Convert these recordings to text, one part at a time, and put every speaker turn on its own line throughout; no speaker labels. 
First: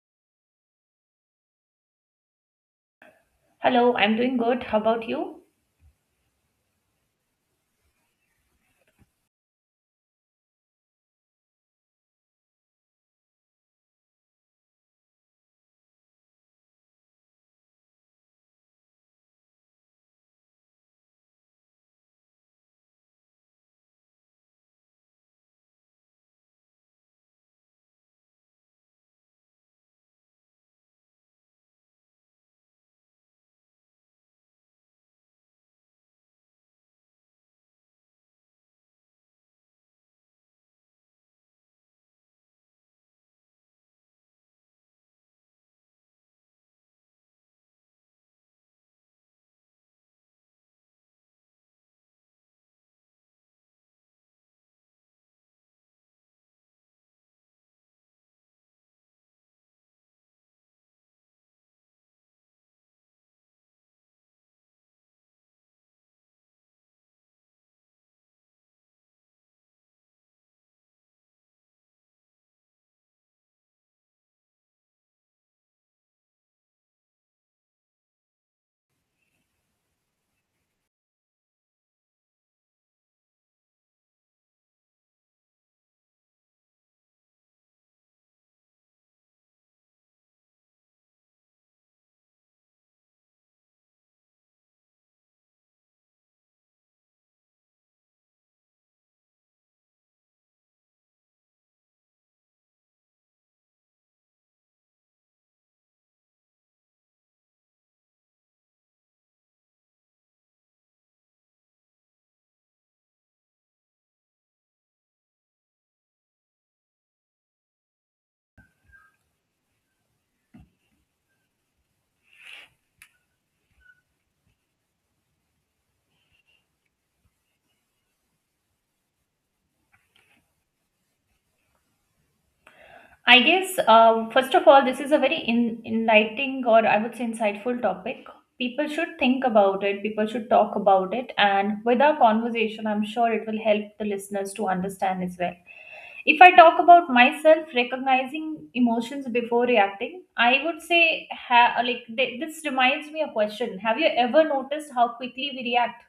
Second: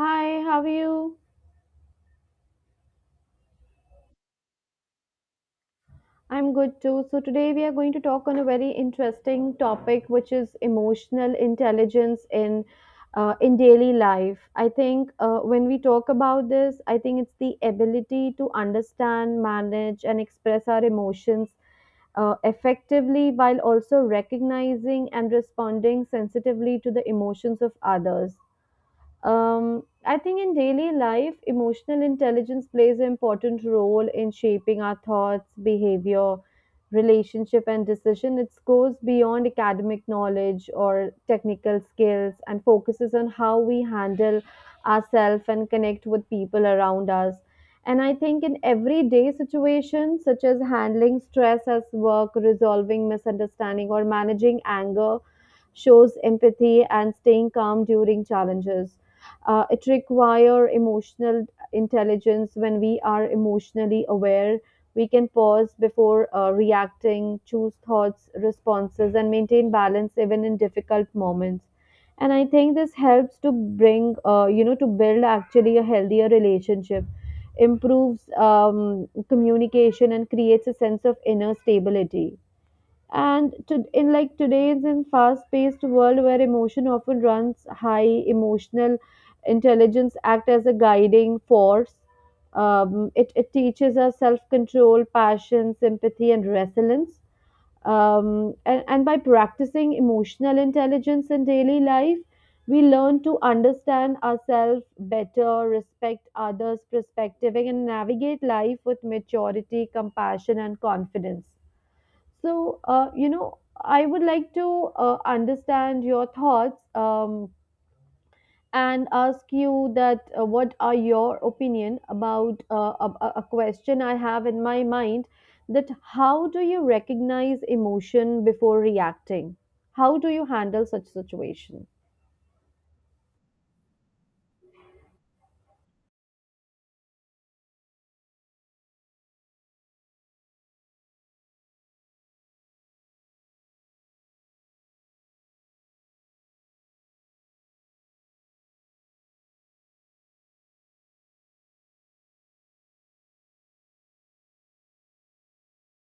Hi, how are you?
Hello, I'm doing good. How about you?
I'm good too. So, today we are going to talk on a very interesting topic, which is emotional intelligence in daily life. I think when we talk about this, I think it's the ability to understand, manage, and express our emotions effectively while also recognizing and responding sensitively to the emotions of others. I think in daily life, emotional intelligence plays an important role in shaping our thoughts, behavior, relationship, and decision. It goes beyond academic knowledge or technical skills and focuses on how we handle ourselves and connect with people around us. And I think in everyday situations, such as handling stress at work, resolving misunderstanding, or managing anger, shows empathy and staying calm during challenges, it requires emotional intelligence. When we are emotionally aware, we can pause before reacting, choose thoughts responses, and maintain balance even in difficult moments. And I think this helps to bring, to build actually a healthier relationship, improves communication, and creates a sense of inner stability. And to, in like today's in fast-paced world where emotion often runs high, emotional intelligence act as a guiding force. It teaches us self-control, passion, sympathy, and resilience. And by practicing emotional intelligence in daily life, we learn to understand ourselves better, respect others perspective, and navigate life with maturity, compassion, and confidence. So, I would like to understand your thoughts, and ask you that what are your opinion about a question I have in my mind, that how do you recognize emotion before reacting? How do you handle such situation?
I guess, first of all, this is a very enlightening, or I would say insightful, topic. People should think about it, people should talk about it, and with our conversation, I'm sure it will help the listeners to understand as well. If I talk about myself recognizing emotions before reacting, I would say, this reminds me a question. Have you ever noticed how quickly we react?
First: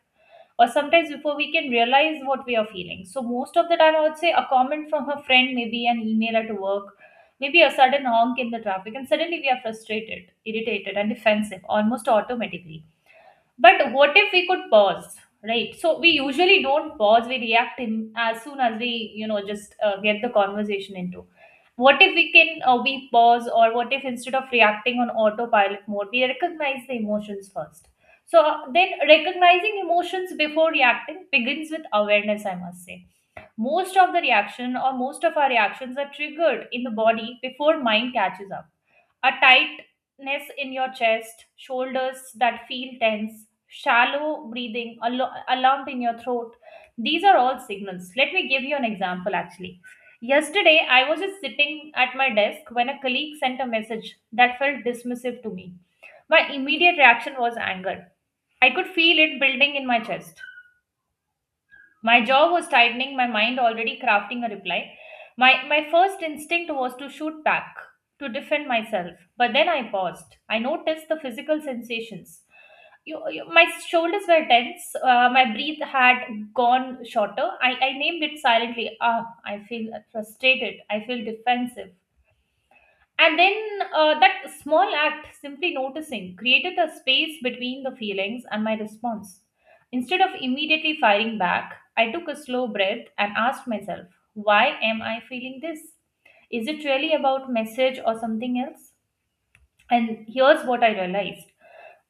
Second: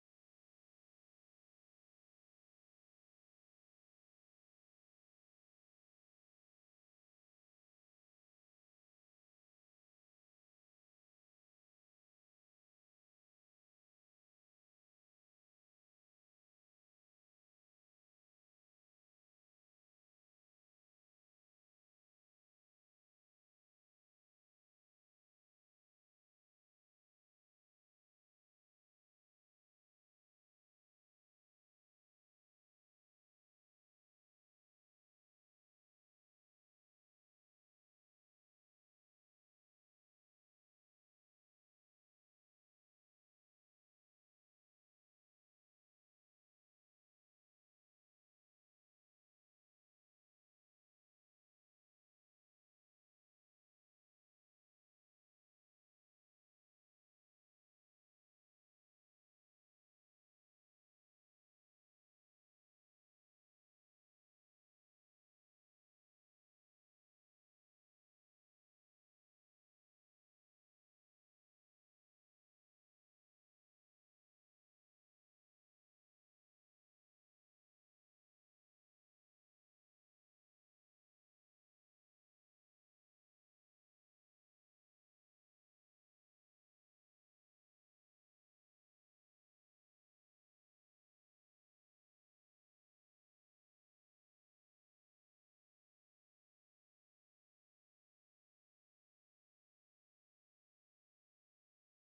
Or sometimes before we can realize what we are feeling. So most of the time, I would say a comment from her friend, maybe an email at work, maybe a sudden honk in the traffic, and suddenly we are frustrated, irritated, and defensive almost automatically. But what if we could pause, right? So we usually don't pause. We react in as soon as we, you know, just get the conversation into. What if we can we pause, or what if instead of reacting on autopilot mode, we recognize the emotions first? Recognizing emotions before reacting begins with awareness. I must say, most of the reaction or most of our reactions are triggered in the body before mind catches up, a tightness in your chest, shoulders that feel tense, shallow breathing, a lump in your throat. These are all signals. Let me give you an example actually. Yesterday, I was just sitting at my desk when a colleague sent a message that felt dismissive to me. My immediate reaction was anger. I could feel it building in my chest. My jaw was tightening, my mind already crafting a reply. My first instinct was to shoot back, to defend myself. But then I paused. I noticed the physical sensations. My shoulders were tense, my breath had gone shorter. I named it silently. Ah, I feel frustrated, I feel defensive. And then That small act, simply noticing, created a space between the feelings and my response. Instead of immediately firing back, I took a slow breath and asked myself, why am I feeling this? Is it really about message or something else? And here's what I realized.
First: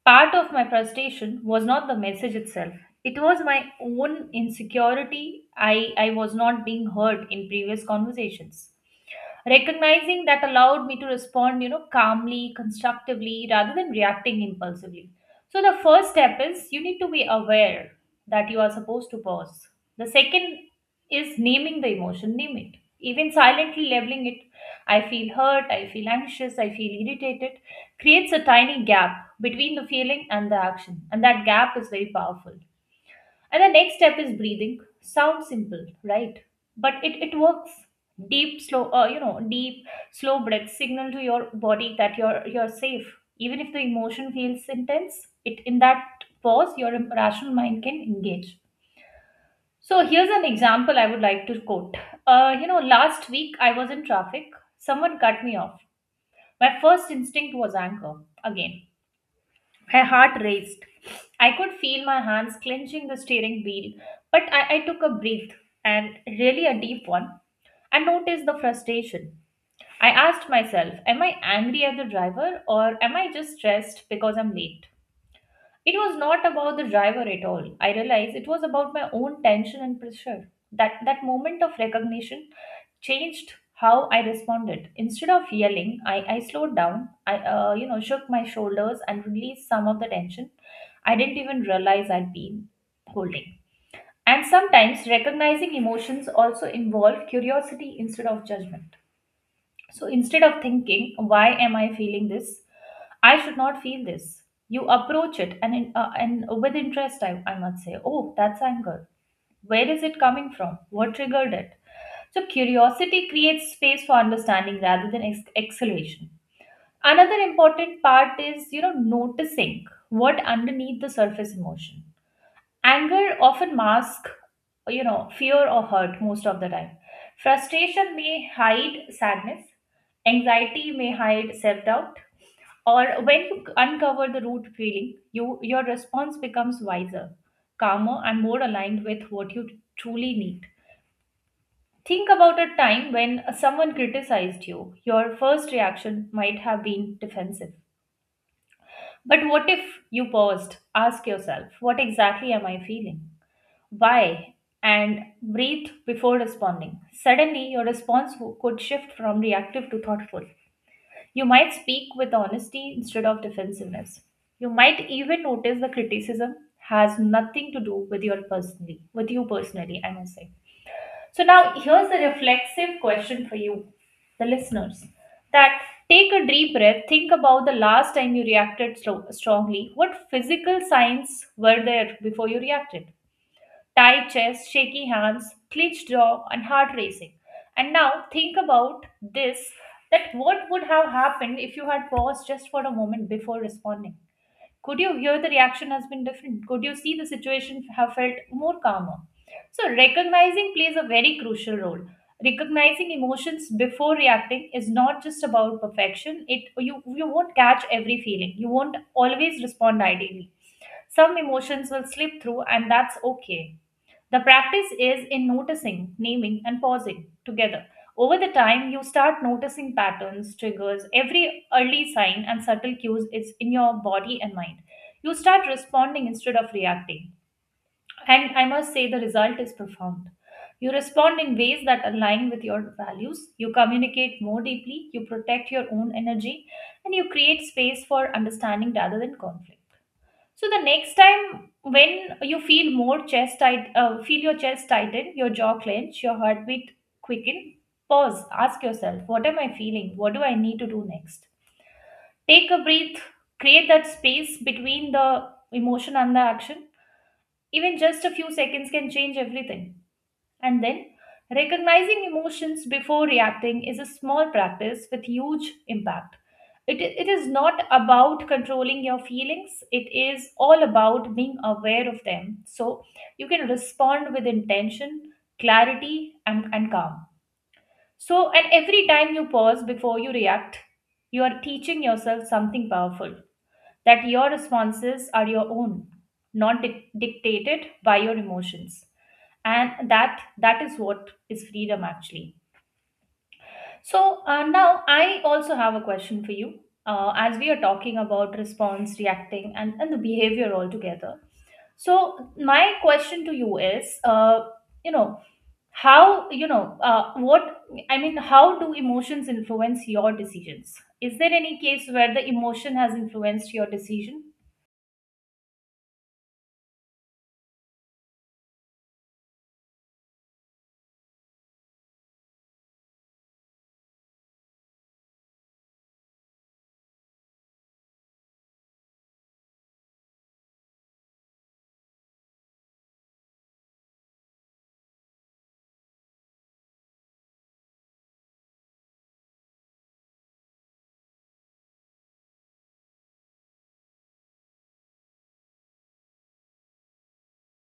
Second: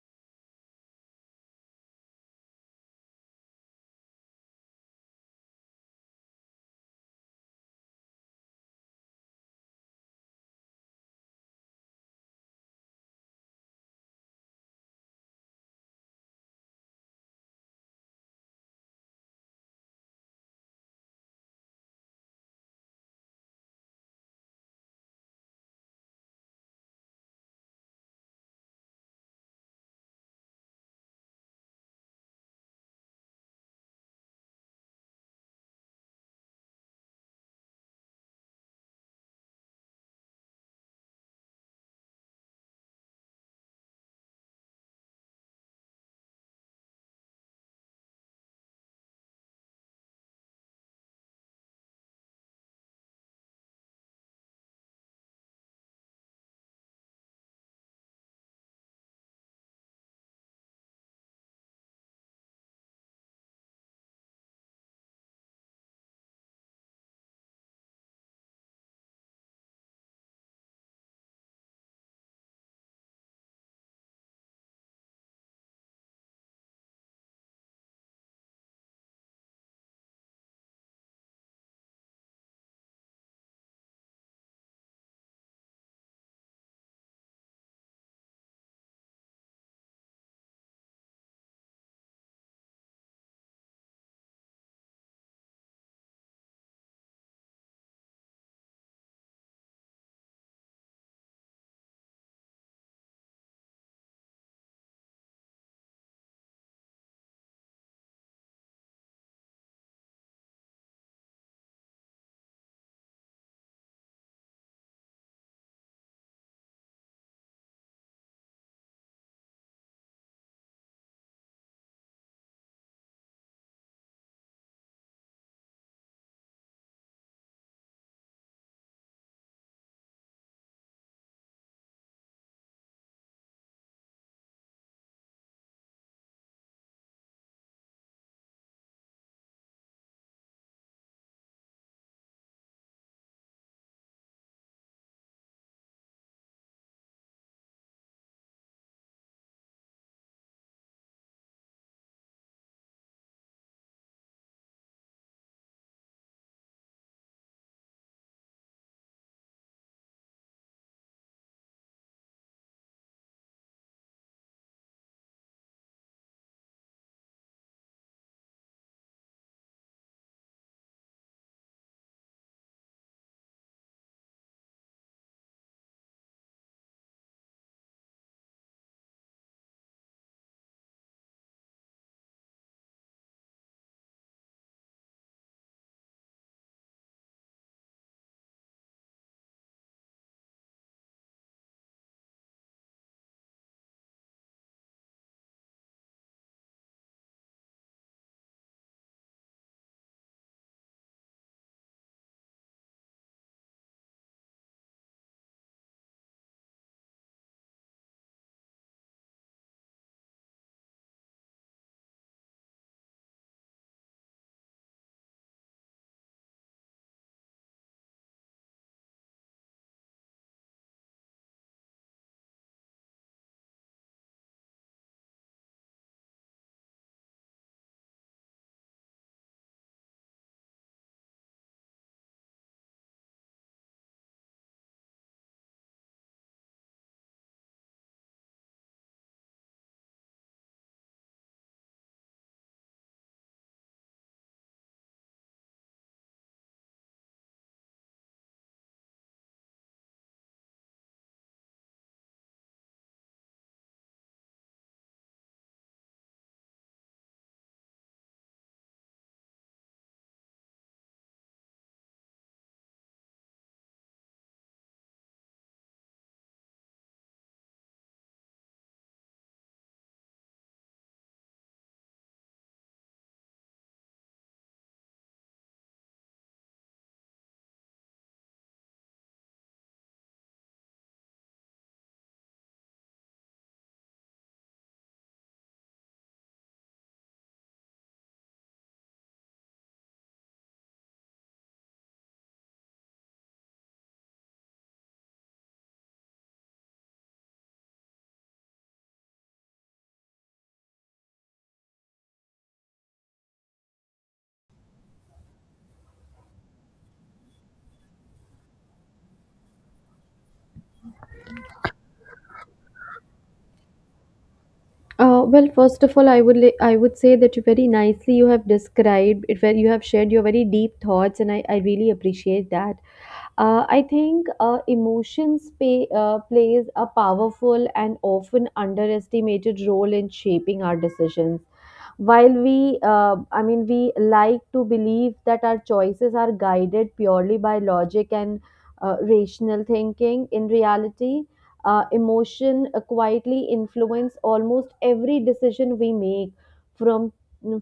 Part of my frustration was not the message itself. It was my own insecurity. I was not being heard in previous conversations. Recognizing that allowed me to respond, you know, calmly, constructively rather than reacting impulsively. So the first step is you need to be aware that you are supposed to pause. The second is naming the emotion. Name it, even silently labeling it. I feel hurt, I feel anxious, I feel irritated. Creates a tiny gap between the feeling and the action, and that gap is very powerful. And the next step is breathing. Sounds simple, right? But it works. Deep, slow breath signal to your body that you're safe. Even if the emotion feels intense, it in that pause, your rational mind can engage. So here's an example I would like to quote. You know, last week I was in traffic. Someone cut me off. My first instinct was anger again. My heart raced. I could feel my hands clenching the steering wheel, but I took a breath, and really a deep one, and noticed the frustration. I asked myself, am I angry at the driver or am I just stressed because I'm late? It was not about the driver at all. I realized it was about my own tension and pressure. That that moment of recognition changed how I responded. Instead of yelling, I slowed down. I you know, shook my shoulders and released some of the tension. I didn't even realize I'd been holding. And sometimes recognizing emotions also involve curiosity instead of judgment. So instead of thinking, why am I feeling this? I should not feel this. You approach it and with interest, I must say, oh, that's anger. Where is it coming from? What triggered it? So curiosity creates space for understanding rather than acceleration. Another important part is, you know, noticing what underneath the surface emotion. Anger often masks, you know, fear or hurt most of the time. Frustration may hide sadness, anxiety may hide self doubt, or when you uncover the root feeling, you, your response becomes wiser, calmer, and more aligned with what you truly need. Think about a time when someone criticized you. Your first reaction might have been defensive. But what if you paused? Ask yourself, what exactly am I feeling? Why, and breathe before responding. Suddenly, your could shift from reactive to thoughtful. You might speak with honesty instead of defensiveness. You might even notice the criticism has nothing to do with with you personally, I must say. So now here's the reflexive question for you, the listeners. That take a deep breath, think about the last time you reacted slow, strongly. What physical signs were there before you reacted? Tight chest, shaky hands, clenched jaw, and heart racing. And now think about this, that what would have happened if you had paused just for a moment before responding? Could you hear the reaction has been different? Could you see the situation have felt more calmer? So, recognizing plays a very crucial role. Recognizing emotions before reacting is not just about perfection. It, you won't catch every feeling. You won't always respond ideally. Some emotions will slip through, and that's okay. The practice is in noticing, naming, and pausing together. Over the time, you start noticing patterns, triggers, every early sign and subtle cues is in your body and mind. You start responding instead of reacting. And I must say, the result is profound. You respond in ways that align with your values, you communicate more deeply, you protect your own energy, and you create space for understanding rather than conflict. So the next time when you feel more chest tight, feel your chest tighten, your jaw clench, your heartbeat quicken, pause, ask yourself, what am I feeling? What do I need to do next? Take a breath, create that space between the emotion and the action. Even just a few seconds can change everything. And then, recognizing emotions before reacting is a small practice with huge impact. It is not about controlling your feelings, it is all about being aware of them. So, you can respond with intention, clarity, and calm. So, and every time you pause before you react, you are teaching yourself something powerful, that your responses are your own, not dictated by your emotions. And that that is what is freedom actually. So now I also have a question for you. As we are talking about response, reacting, and the behavior altogether. So my question to you is, you know, how you know what I mean? How do emotions influence your decisions? Is there any case where the emotion has influenced your decision?
Well, first of all, I would say that you very nicely you have described it, where you have shared your very deep thoughts, and I really appreciate that. I think emotions plays a powerful and often underestimated role in shaping our decisions. While we, we like to believe that our choices are guided purely by logic and rational thinking. In reality, emotion quietly influence almost every decision we make, from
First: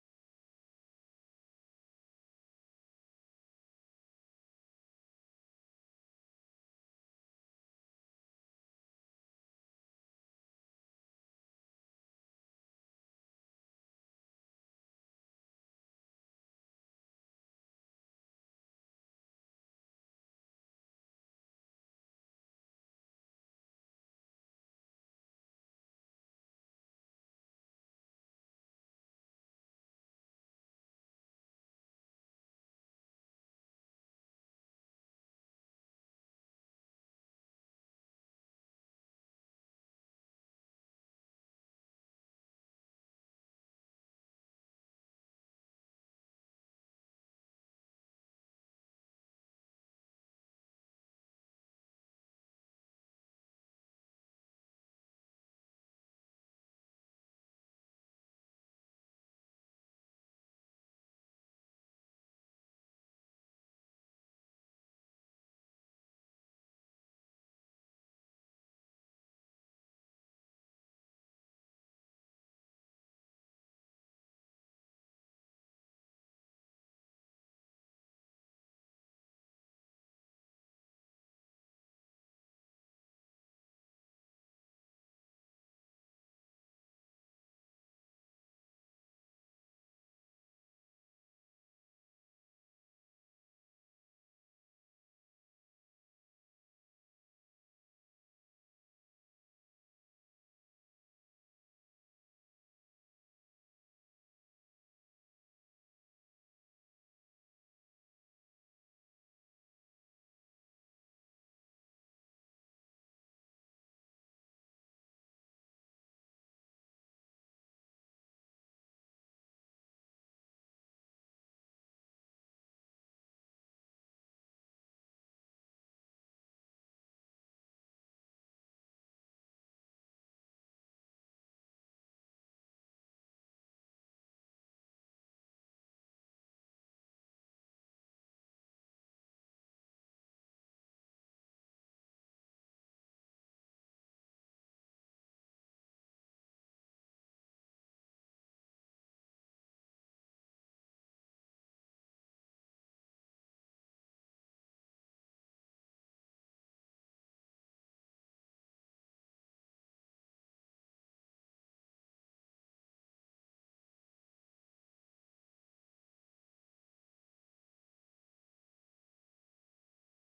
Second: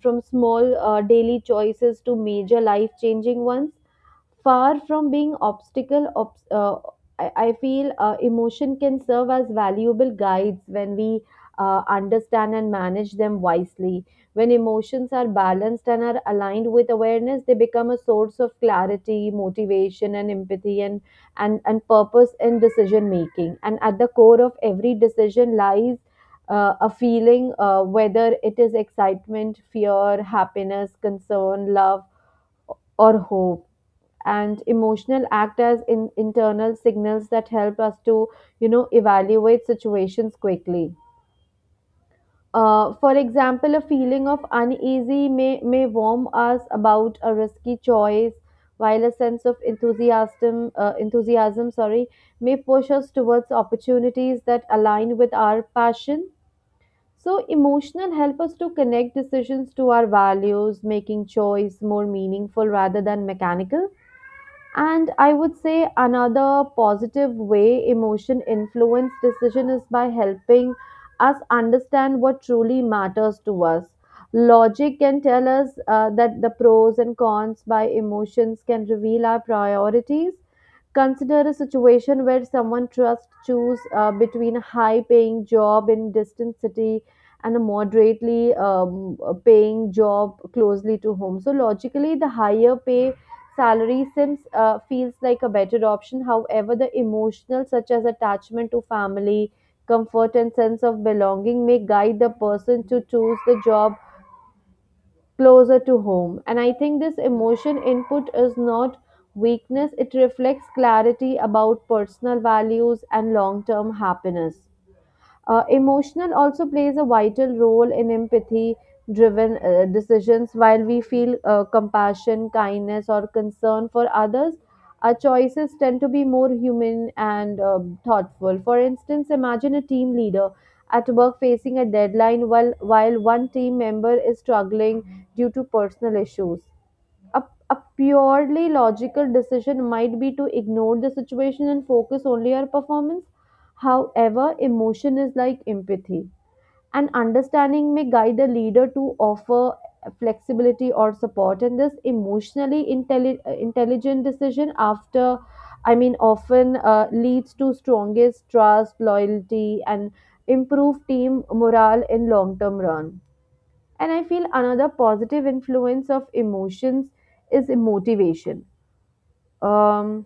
from small daily choices to major life changing ones. Far from being obstacle, I feel emotion can serve as valuable guides when we understand and manage them wisely. When emotions are balanced and are aligned with awareness, they become a source of clarity, motivation, and empathy, and and purpose in decision making. And at the core of every decision lies a feeling, whether it is excitement, fear, happiness, concern, love, or hope. And emotional act as in internal signals that help us to, you know, evaluate situations quickly. For example, a feeling of uneasy may warn us about a risky choice, while a sense of enthusiasm, enthusiasm, sorry, may push us towards opportunities that align with our passion. So emotional help us to connect decisions to our values, making choice more meaningful rather than mechanical. And I would say another positive way emotion influence decision is by helping us understand what truly matters to us. Logic can tell us that the pros and cons, by emotions can reveal our priorities. Consider a situation where someone trusts choose between a high-paying job in distant city and a moderately paying job closely to home. So logically, the higher pay salary seems feels like a better option. However, the emotional such as attachment to family, comfort, and sense of belonging may guide the person to choose the job closer to home. And I think this emotion input is not weakness, it reflects clarity about personal values and long term happiness. Emotional also plays a vital role in empathy driven decisions. While we feel compassion, kindness, or concern for others, our choices tend to be more human and thoughtful. For instance, imagine a team leader at work facing a deadline while one team member is struggling due to personal issues, a, a purely logical decision might be to ignore the situation and focus only on performance. However, emotion is like empathy, and understanding may guide the leader to offer flexibility or support. And this emotionally intelligent decision, often leads to strongest trust, loyalty, and improved team morale in long term run. And I feel another positive influence of emotions is motivation. um,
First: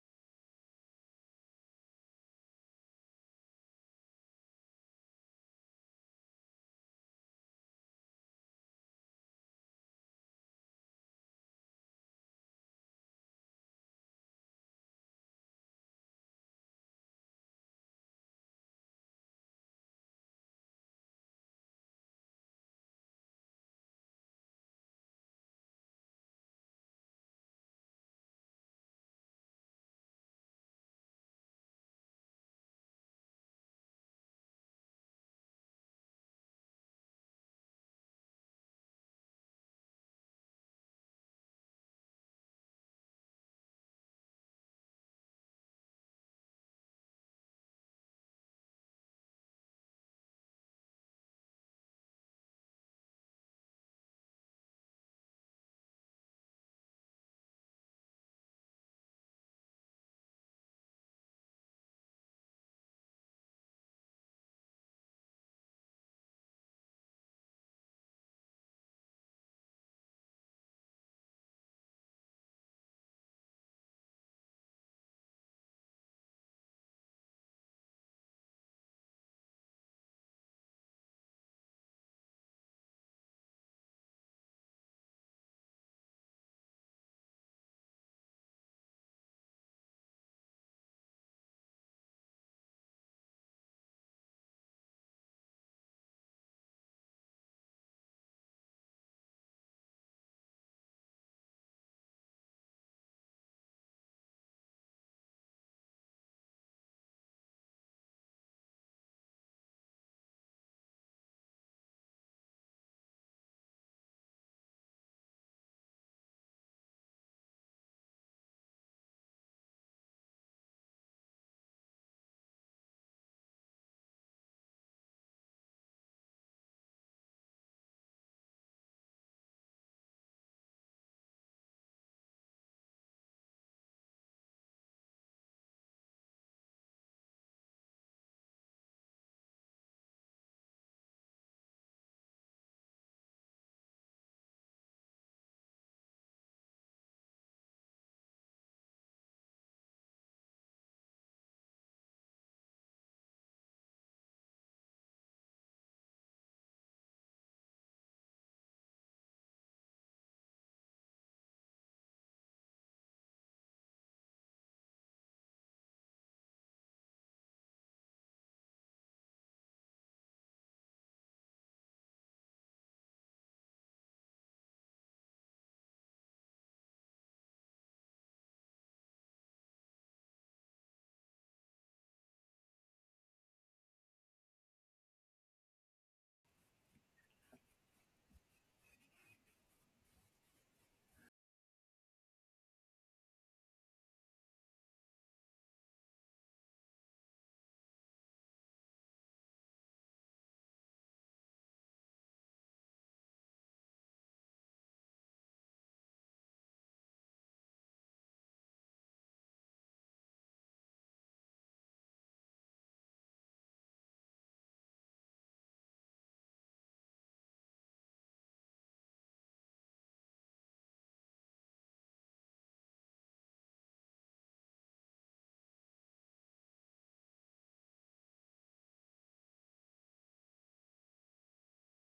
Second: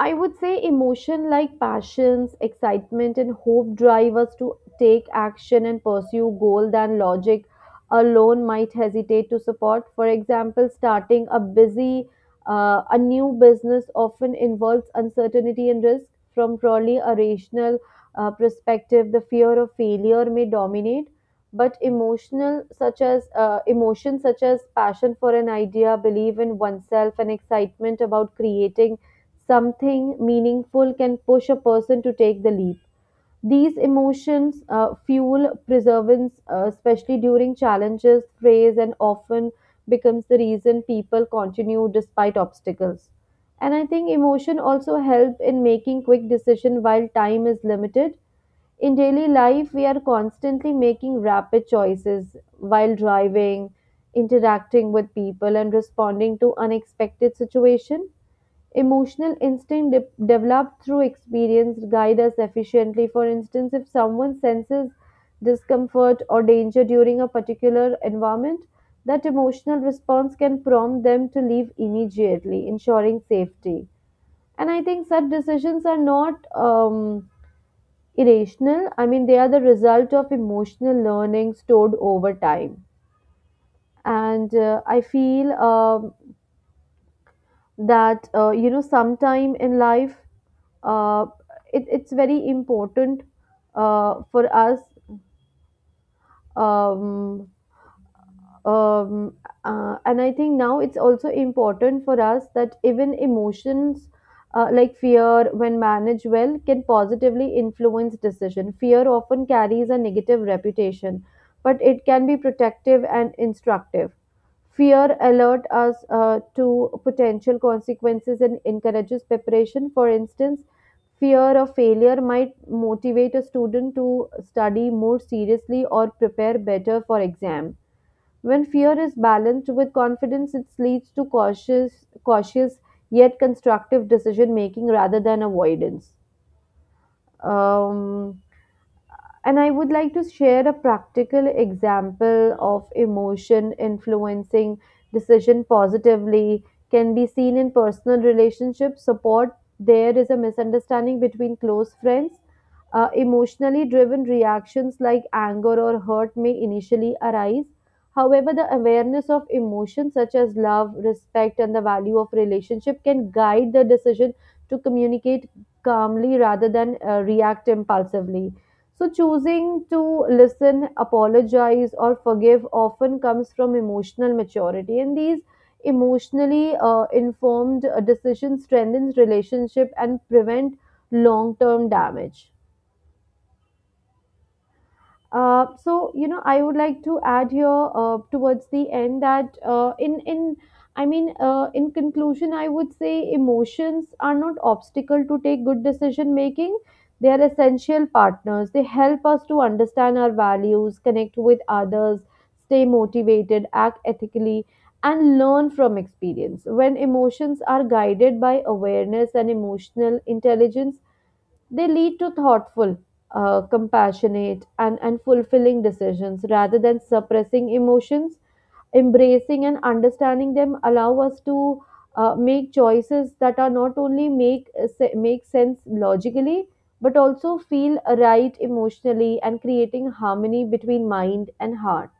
I would say emotion like passions, excitement, and hope drive us to take action and pursue goal than logic alone might hesitate to support. For example, starting a a new business often involves uncertainty and risk. From purely a rational perspective, the fear of failure may dominate, but emotional such as emotions such as passion for an idea, belief in oneself, and excitement about creating something meaningful can push a person to take the leap. These emotions fuel perseverance, especially during challenges, praise, and often becomes the reason people continue despite obstacles. And I think emotion also help in making quick decision while time is limited. In daily life, we are constantly making rapid choices while driving, interacting with people, and responding to unexpected situation. Emotional instinct developed through experience guide us efficiently. For instance, if someone senses discomfort or danger during a particular environment, that emotional response can prompt them to leave immediately, ensuring safety. And I think such decisions are not irrational. I mean, they are the result of emotional learning stored over time. And I feel that you know, sometime in life, uh, it's very important for us, um, um, and I think now it's also important for us that even emotions like fear, when managed well, can positively influence decision. Fear often carries a negative reputation, but it can be protective and instructive. Fear alerts us to potential consequences and encourages preparation. For instance, fear of failure might motivate a student to study more seriously or prepare better for exam. When fear is balanced with confidence, it leads to cautious yet constructive decision making rather than avoidance. Um, and I would like to share a practical example of emotion influencing decision positively can be seen in personal relationships support. There is a misunderstanding between close friends. Emotionally driven reactions like anger or hurt may initially arise. However, the awareness of emotions such as love, respect, and the value of relationship can guide the decision to communicate calmly rather than react impulsively. So, choosing to listen, apologize, or forgive often comes from emotional maturity, and these emotionally informed decisions strengthens relationship and prevent long-term damage. So you know, I would like to add here towards the end that in conclusion, I would say emotions are not obstacle to take good decision making. They are essential partners. They help us to understand our values, connect with others, stay motivated, act ethically, and learn from experience. When emotions are guided by awareness and emotional intelligence, they lead to thoughtful, compassionate, and, fulfilling decisions rather than suppressing emotions. Embracing and understanding them allow us to make choices that are not only make sense logically but also feel right emotionally and creating harmony between mind and heart.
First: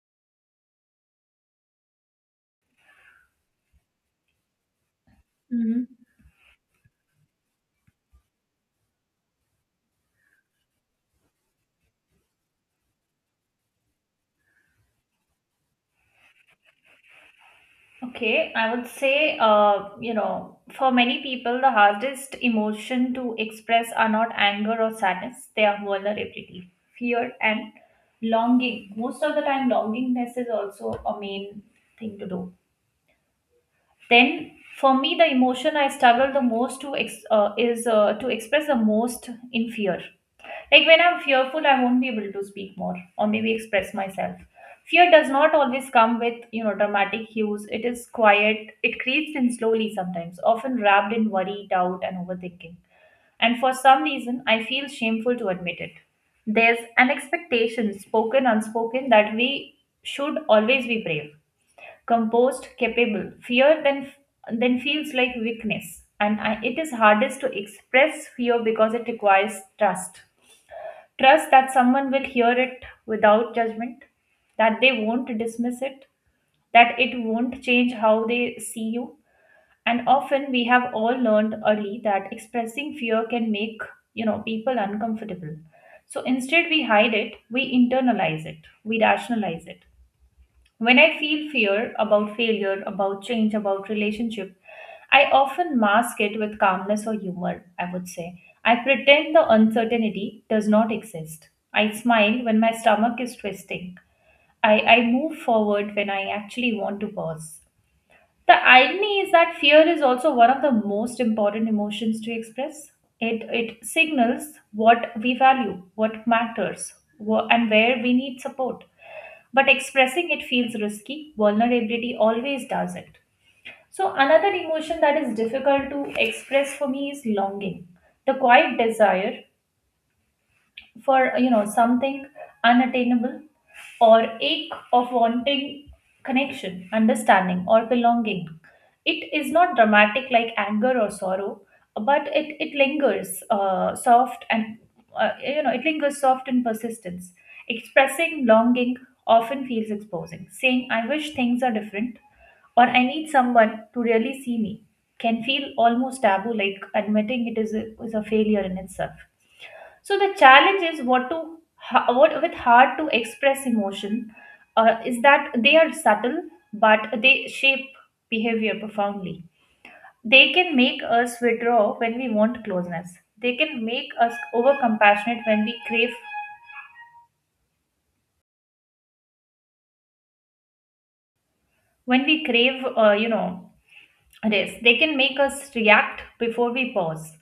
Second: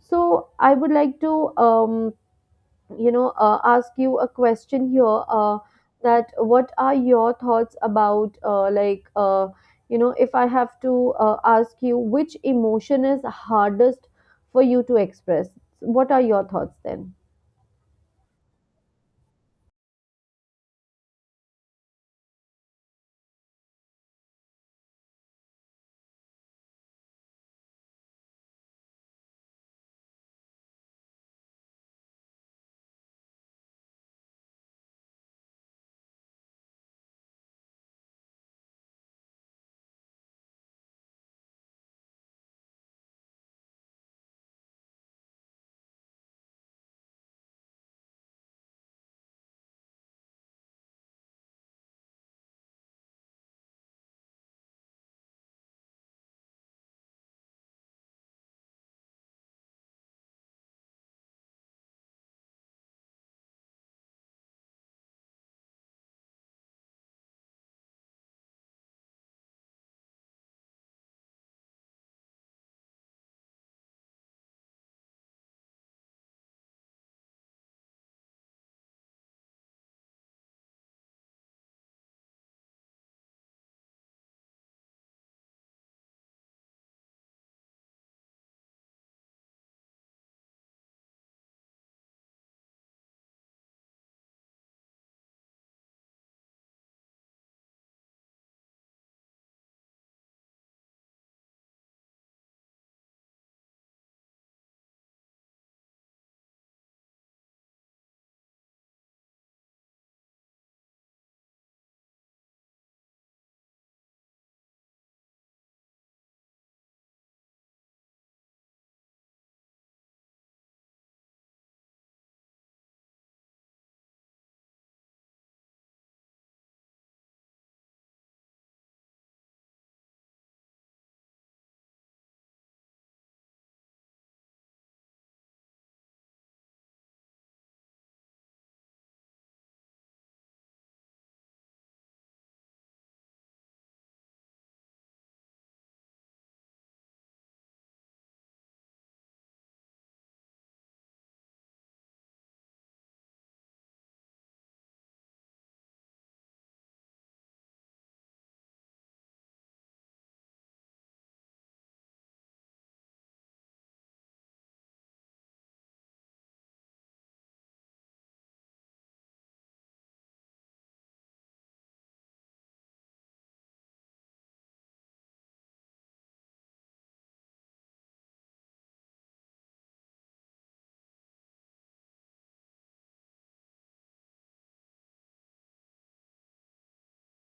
So I would like to, ask you a question here, that what are your thoughts about, you know, if I have to ask you which emotion is hardest for you to express, what are your thoughts then?
Okay, I would say, you know, for many people, the hardest emotion to express are not anger or sadness, they are vulnerability, fear, and longing. Most of the time, longingness is also a main thing to do. Then, for me, the emotion I struggle the most is to express the most in fear. Like when I'm fearful, I won't be able to speak more or maybe express myself. Fear does not always come with, you know, dramatic hues. It is quiet. It creeps in slowly sometimes, often wrapped in worry, doubt, and overthinking. And for some reason, I feel shameful to admit it. There's an expectation, spoken, unspoken, that we should always be brave, composed, capable. Fear then feels like weakness, and I, it is hardest to express fear because it requires trust. Trust that someone will hear it without judgment, that they won't dismiss it, that it won't change how they see you. And often we have all learned early that expressing fear can make, you know, people uncomfortable. So instead we hide it, we internalize it, we rationalize it. When I feel fear about failure, about change, about relationship, I often mask it with calmness or humor, I would say. I pretend the uncertainty does not exist. I smile when my stomach is twisting. I move forward when I actually want to pause. The irony is that fear is also one of the most important emotions to express. It signals what we value, what matters, and where we need support, but expressing it feels risky. Vulnerability always does it. So, another emotion that is difficult to express for me is longing, the quiet desire for, you know, something unattainable or ache of wanting connection, understanding, or belonging. It is not dramatic like anger or sorrow, but it lingers soft and you know, it lingers soft in persistence. Expressing longing often feels exposing. Saying I wish things are different or I need someone to really see me can feel almost taboo, like admitting it is a failure in itself. So the challenge is what with hard to express emotion is that they are subtle, but they shape behavior profoundly. They can make us withdraw when we want closeness. They can make us over compassionate when we crave rest. They can make us react before we pause.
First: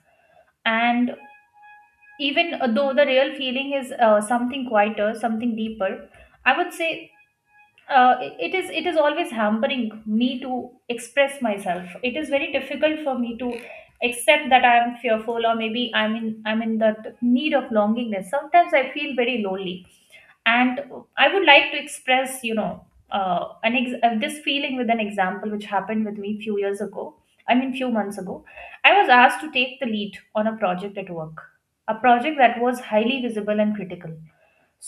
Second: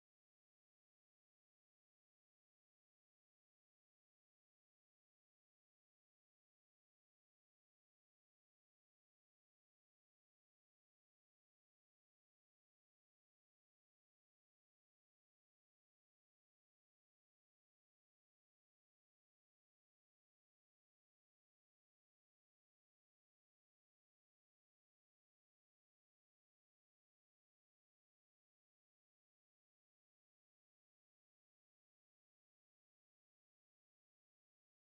And even though the real feeling is something quieter, something deeper, I would say it is always hampering me to express myself. It is very difficult for me to accept that I am fearful, or maybe I'm in the need of longingness. Sometimes I feel very lonely, and I would like to express this feeling with an example which happened with me few months ago. I was asked to take the lead on a project at work, a project that was highly visible and critical.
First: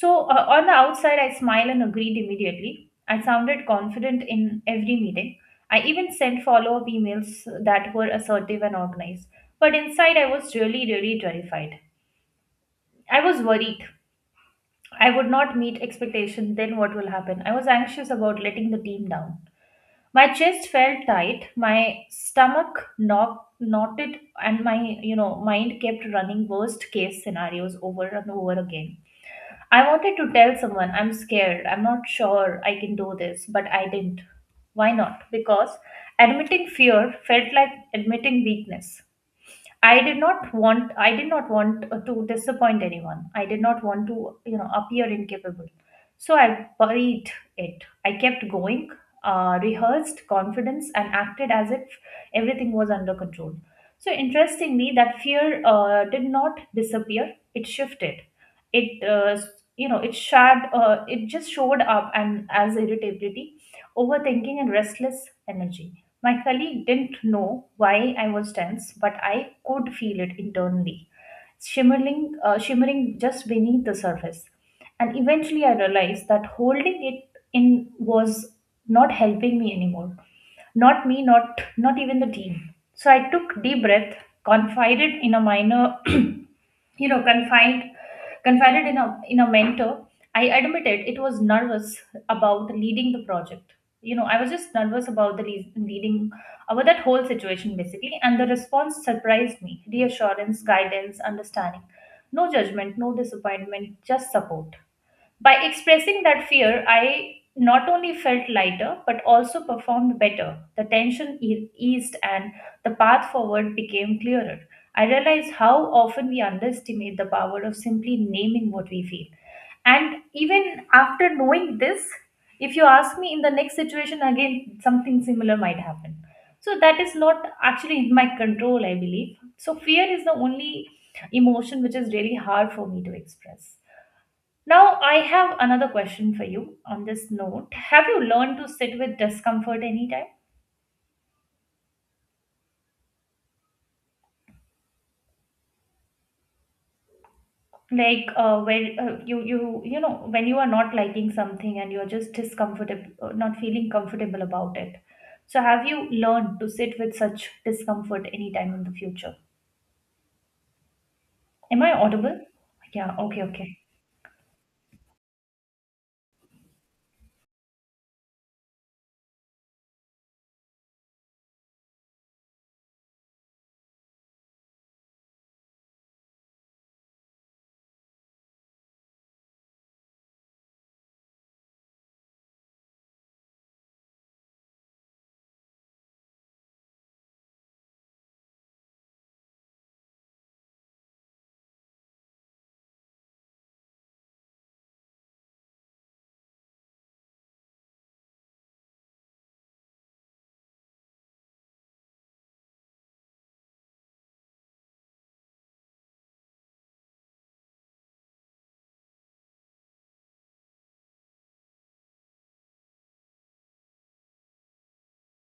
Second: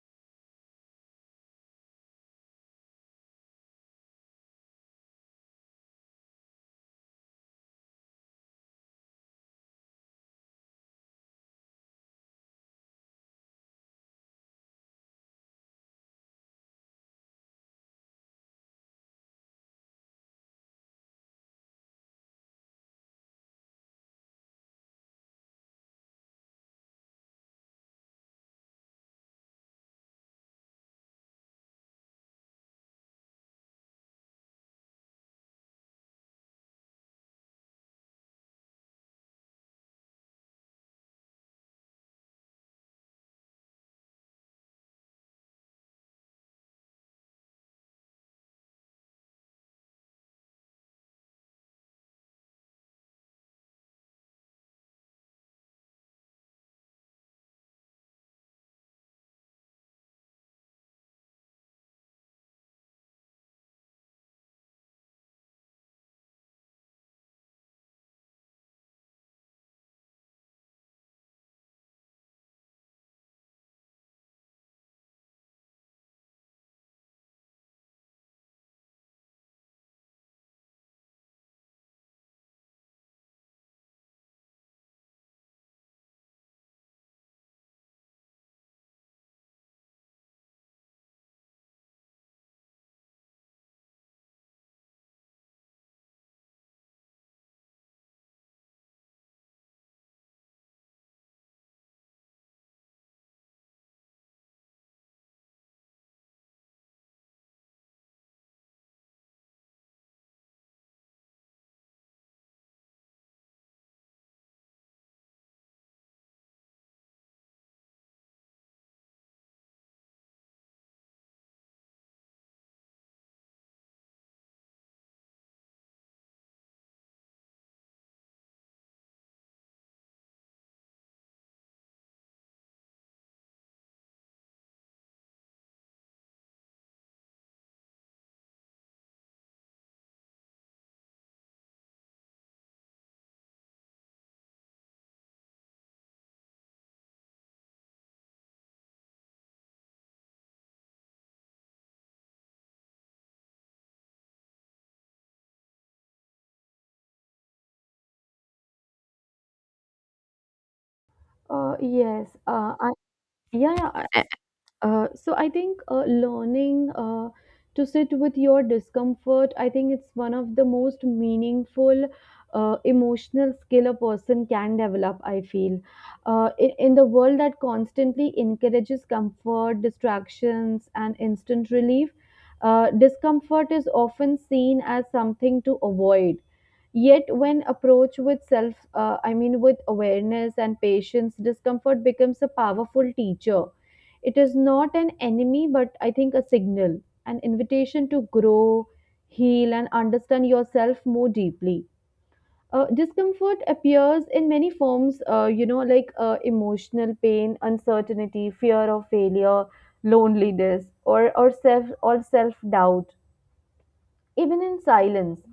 So on the outside I smiled and agreed immediately. I sounded confident in every meeting. I even sent follow-up emails that were assertive and organized, but inside I was really terrified. I was worried I would not meet expectation, then what will happen? I was anxious about letting the team down. My chest felt tight, my stomach knotted, and my mind kept running worst case scenarios over and over again. I wanted to tell someone I'm scared, I'm not sure I can do this, but I didn't. Why not? Because admitting fear felt like admitting weakness. I did not want to disappoint anyone. I did not want to, you know, appear incapable. So I buried it. I kept going, rehearsed confidence and acted as if everything was under control. So interestingly, that fear did not disappear. It shifted. It you know, it shared It just showed up and as irritability, overthinking and restless energy. My colleague didn't know why I was tense, but I could feel it internally, shimmering just beneath the surface. And eventually, I realized that holding it in was not helping me anymore. Not me, not even the team. So I took deep breath, confided in a minor you know confined confided in a mentor. I admitted it was nervous about leading the project. You know, I was just nervous about leading, about that whole situation basically. And the response surprised me: reassurance, guidance, understanding, no judgment, no disappointment, just support. By expressing that fear, I not only felt lighter but also performed better. The tension eased and the path forward became clearer. I realized how often we underestimate the power of simply naming what we feel. And even after knowing this, if you ask me in the next situation again, something similar might happen. So that is not actually in my control, I believe. So fear is the only emotion which is really hard for me to express. Now, I have another question for you on this note. Have you learned to sit with discomfort anytime? Like where you know when you are not liking something and you're just discomfortable, not feeling comfortable about it. So, have you learned to sit with such discomfort anytime in the future?
uh,
Am I
yes
audible?
uh, I,
Yeah. Okay.
yeah,
Okay.
yeah. So I think learning to sit with your discomfort, I think it's one of the most meaningful emotional skill a person can develop. I feel in the world that constantly encourages comfort, distractions, and instant relief, discomfort is often seen as something to avoid. Yet, when approached with self, with awareness and patience, discomfort becomes a powerful teacher. It is not an enemy, but I think a signal, an invitation to grow, heal, and understand yourself more deeply. Discomfort appears in many forms, emotional pain, uncertainty, fear of failure, loneliness, or self doubt, even in silence.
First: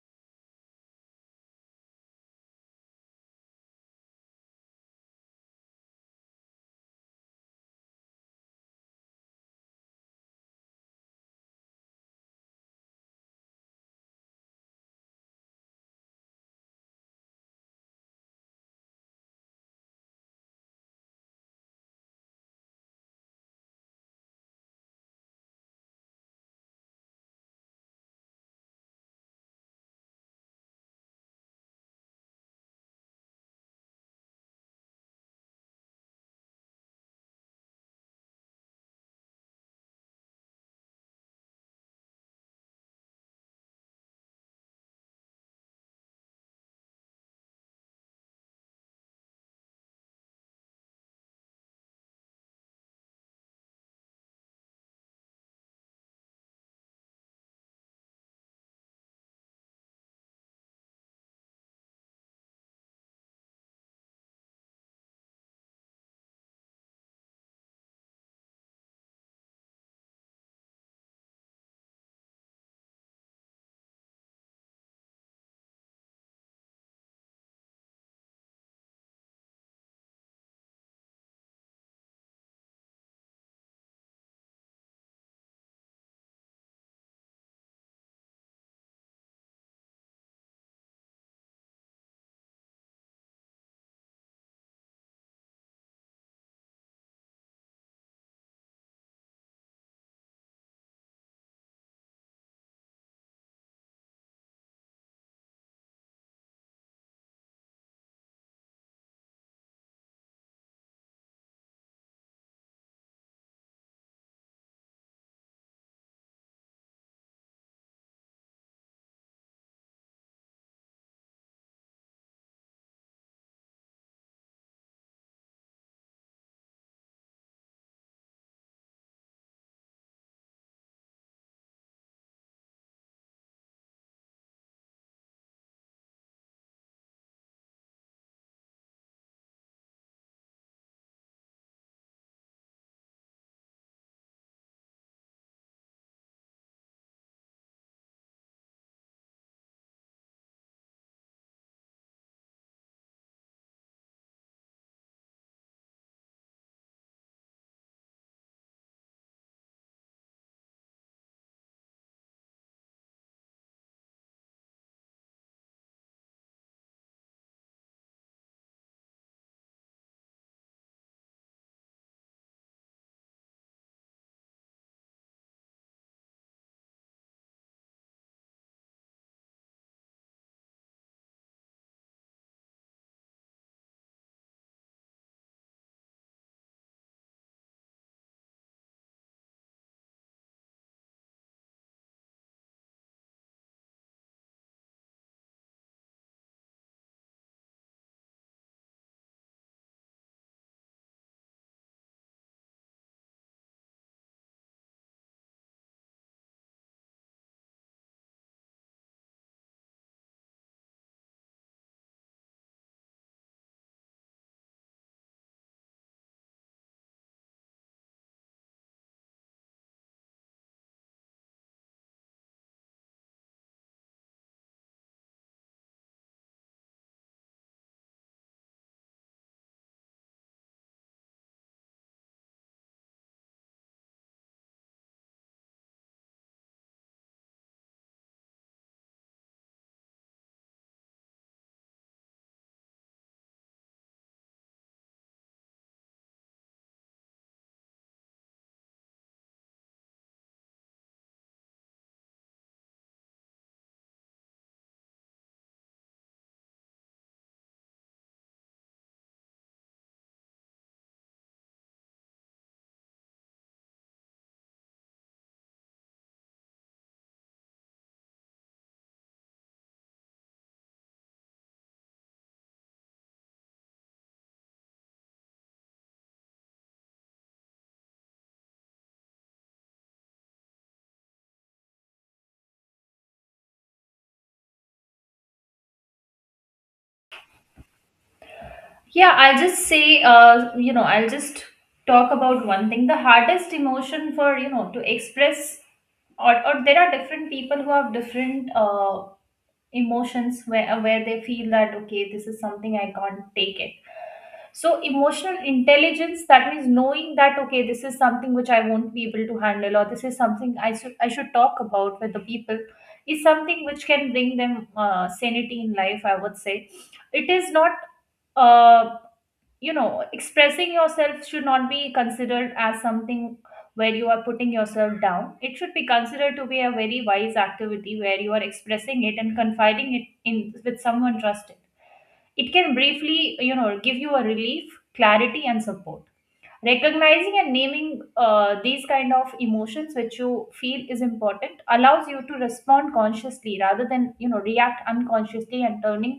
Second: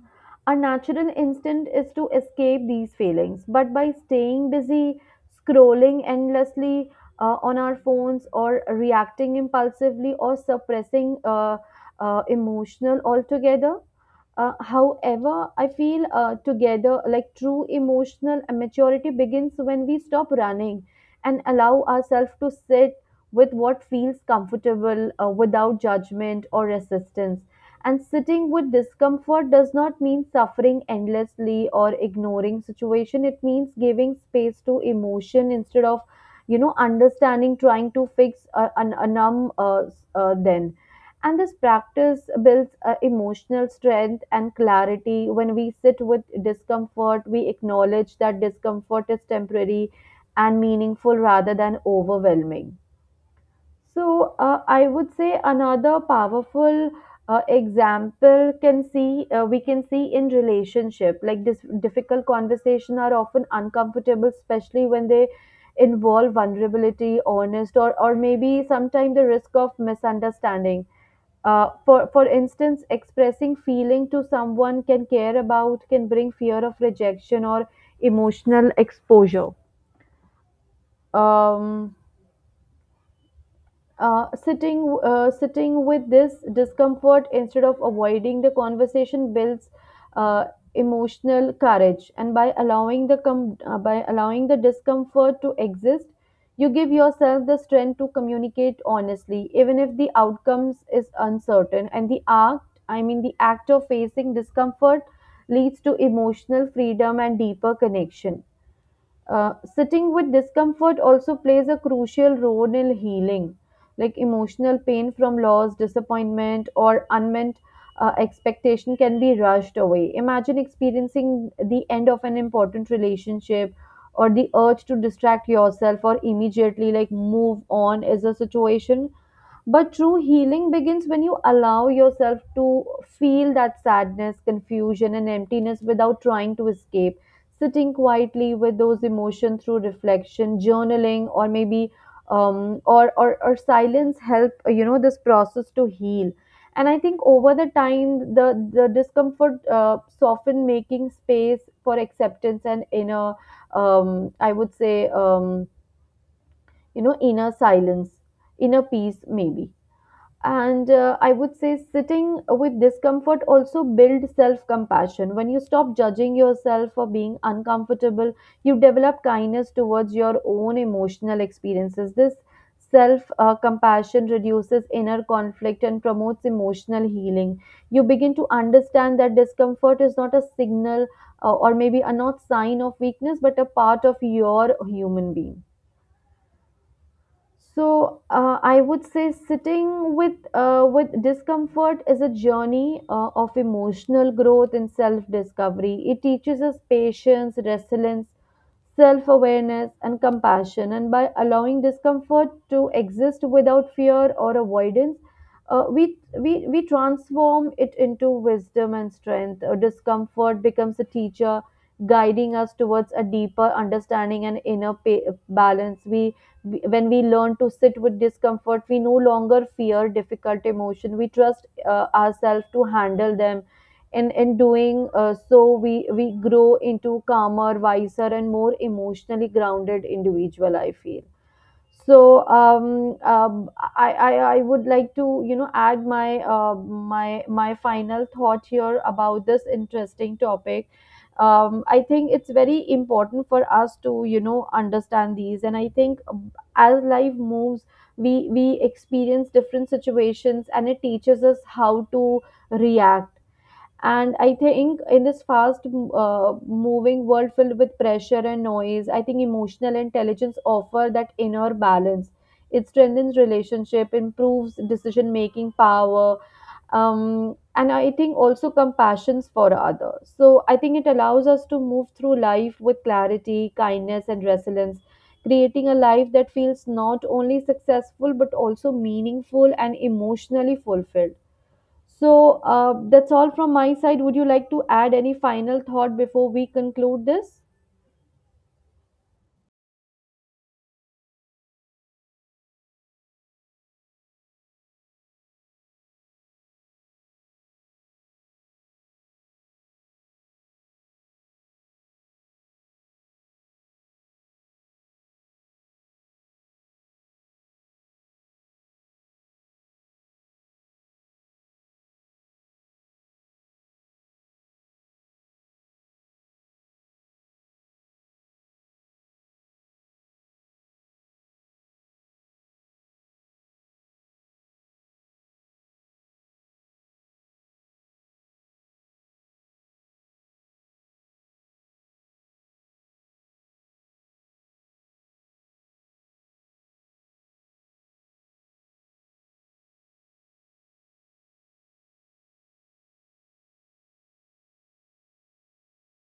Our natural instinct is to escape these feelings, but by staying busy, scrolling endlessly on our phones, or reacting impulsively, or suppressing emotional altogether. However, I feel together like true emotional maturity begins when we stop running and allow ourselves to sit with what feels comfortable without judgment or resistance. And sitting with discomfort does not mean suffering endlessly or ignoring situation. It means giving space to emotion instead of, understanding, trying to fix a numb then. And this practice builds emotional strength and clarity. When we sit with discomfort, we acknowledge that discomfort is temporary and meaningful rather than overwhelming. So I would say another powerful example can see we can see in relationship like this difficult conversation are often uncomfortable, especially when they involve vulnerability, honest, or maybe sometimes the risk of misunderstanding. For instance, expressing feeling to someone can care about can bring fear of rejection or emotional exposure. Um, Sitting with this discomfort instead of avoiding the conversation builds uh, emotional courage, and by allowing the discomfort to exist, you give yourself the strength to communicate honestly even if the outcomes is uncertain. And the act I mean the act of facing discomfort leads to emotional freedom and deeper connection. Sitting with discomfort also plays a crucial role in healing, like emotional pain from loss, disappointment, or unmet expectation can be rushed away. Imagine experiencing the end of an important relationship or the urge to distract yourself or immediately like move on is a situation, but true healing begins when you allow yourself to feel that sadness, confusion, and emptiness without trying to escape. Sitting quietly with those emotions through reflection, journaling, or maybe or silence help, this process to heal. And I think over the time, the discomfort soften, making space for acceptance and um, I would say, um, inner silence, inner peace, maybe. And I would say sitting with discomfort also builds self compassion. When you stop judging yourself for being uncomfortable, you develop kindness towards your own emotional experiences. This self compassion reduces inner conflict and promotes emotional healing. You begin to understand that discomfort is not a signal or maybe a not sign of weakness, but a part of your human being. So I would say sitting with discomfort is a journey of emotional growth and self discovery. It teaches us patience, resilience, self awareness, and compassion. And by allowing discomfort to exist without fear or avoidance, we transform it into wisdom and strength. Discomfort becomes a teacher, guiding us towards a deeper understanding and inner balance. We when we learn to sit with discomfort, we no longer fear difficult emotion. We trust ourselves to handle them, and in doing so we grow into calmer, wiser, and more emotionally grounded individual, I feel. So I would like to add my final thought here about this interesting topic. I think it's very important for us to understand these, and I think as life moves, we experience different situations, and it teaches us how to react. And I think in this fast moving world filled with pressure and noise, I think emotional intelligence offer that inner balance. It strengthens relationship, improves decision making power, and I think also compassions for others. So I think it allows us to move through life with clarity, kindness, and resilience, creating a life that feels not only successful but also meaningful and emotionally fulfilled. So that's all from my side. Would you like to add any final thought before we conclude this?
Yeah, I'll just say, you know, I'll just talk about one thing. The hardest emotion for, you know, to express, or there are different people who have different emotions where they feel that, okay, this is something I can't take it. So, emotional intelligence, that means knowing that, okay, this is something which I won't be able to handle, or this is something I should talk about with the people, is something which can bring them sanity in life, I would say. It is not. Uh, you know, expressing yourself should not be considered as something where you are putting yourself down. It should be considered to be a very wise activity where you are expressing it and confiding it in with someone trusted. It can briefly, you know, give you a relief, clarity and support. Recognizing and naming these kind of emotions which you feel is important allows you to respond consciously rather than, you know, react unconsciously, and turning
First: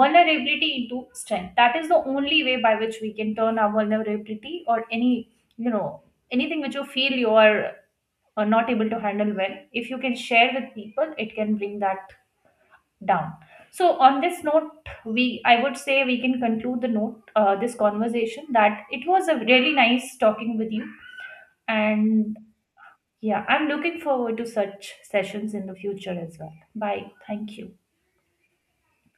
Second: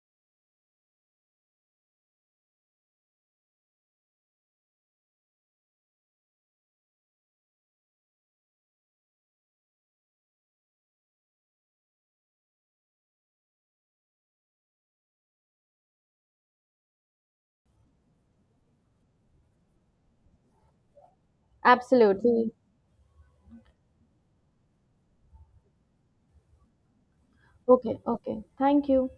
vulnerability into strength. That is the only way by which we can turn our vulnerability, or any, you know, anything which you feel you are not able to handle well. If you can share with people, it can bring that down. So on this note, we I would say we can conclude the note this conversation. That it was a really nice talking with you, and
Absolutely.
yeah, I'm looking forward to such sessions in the future as well. Bye, thank you.
Okay, okay. Thank you.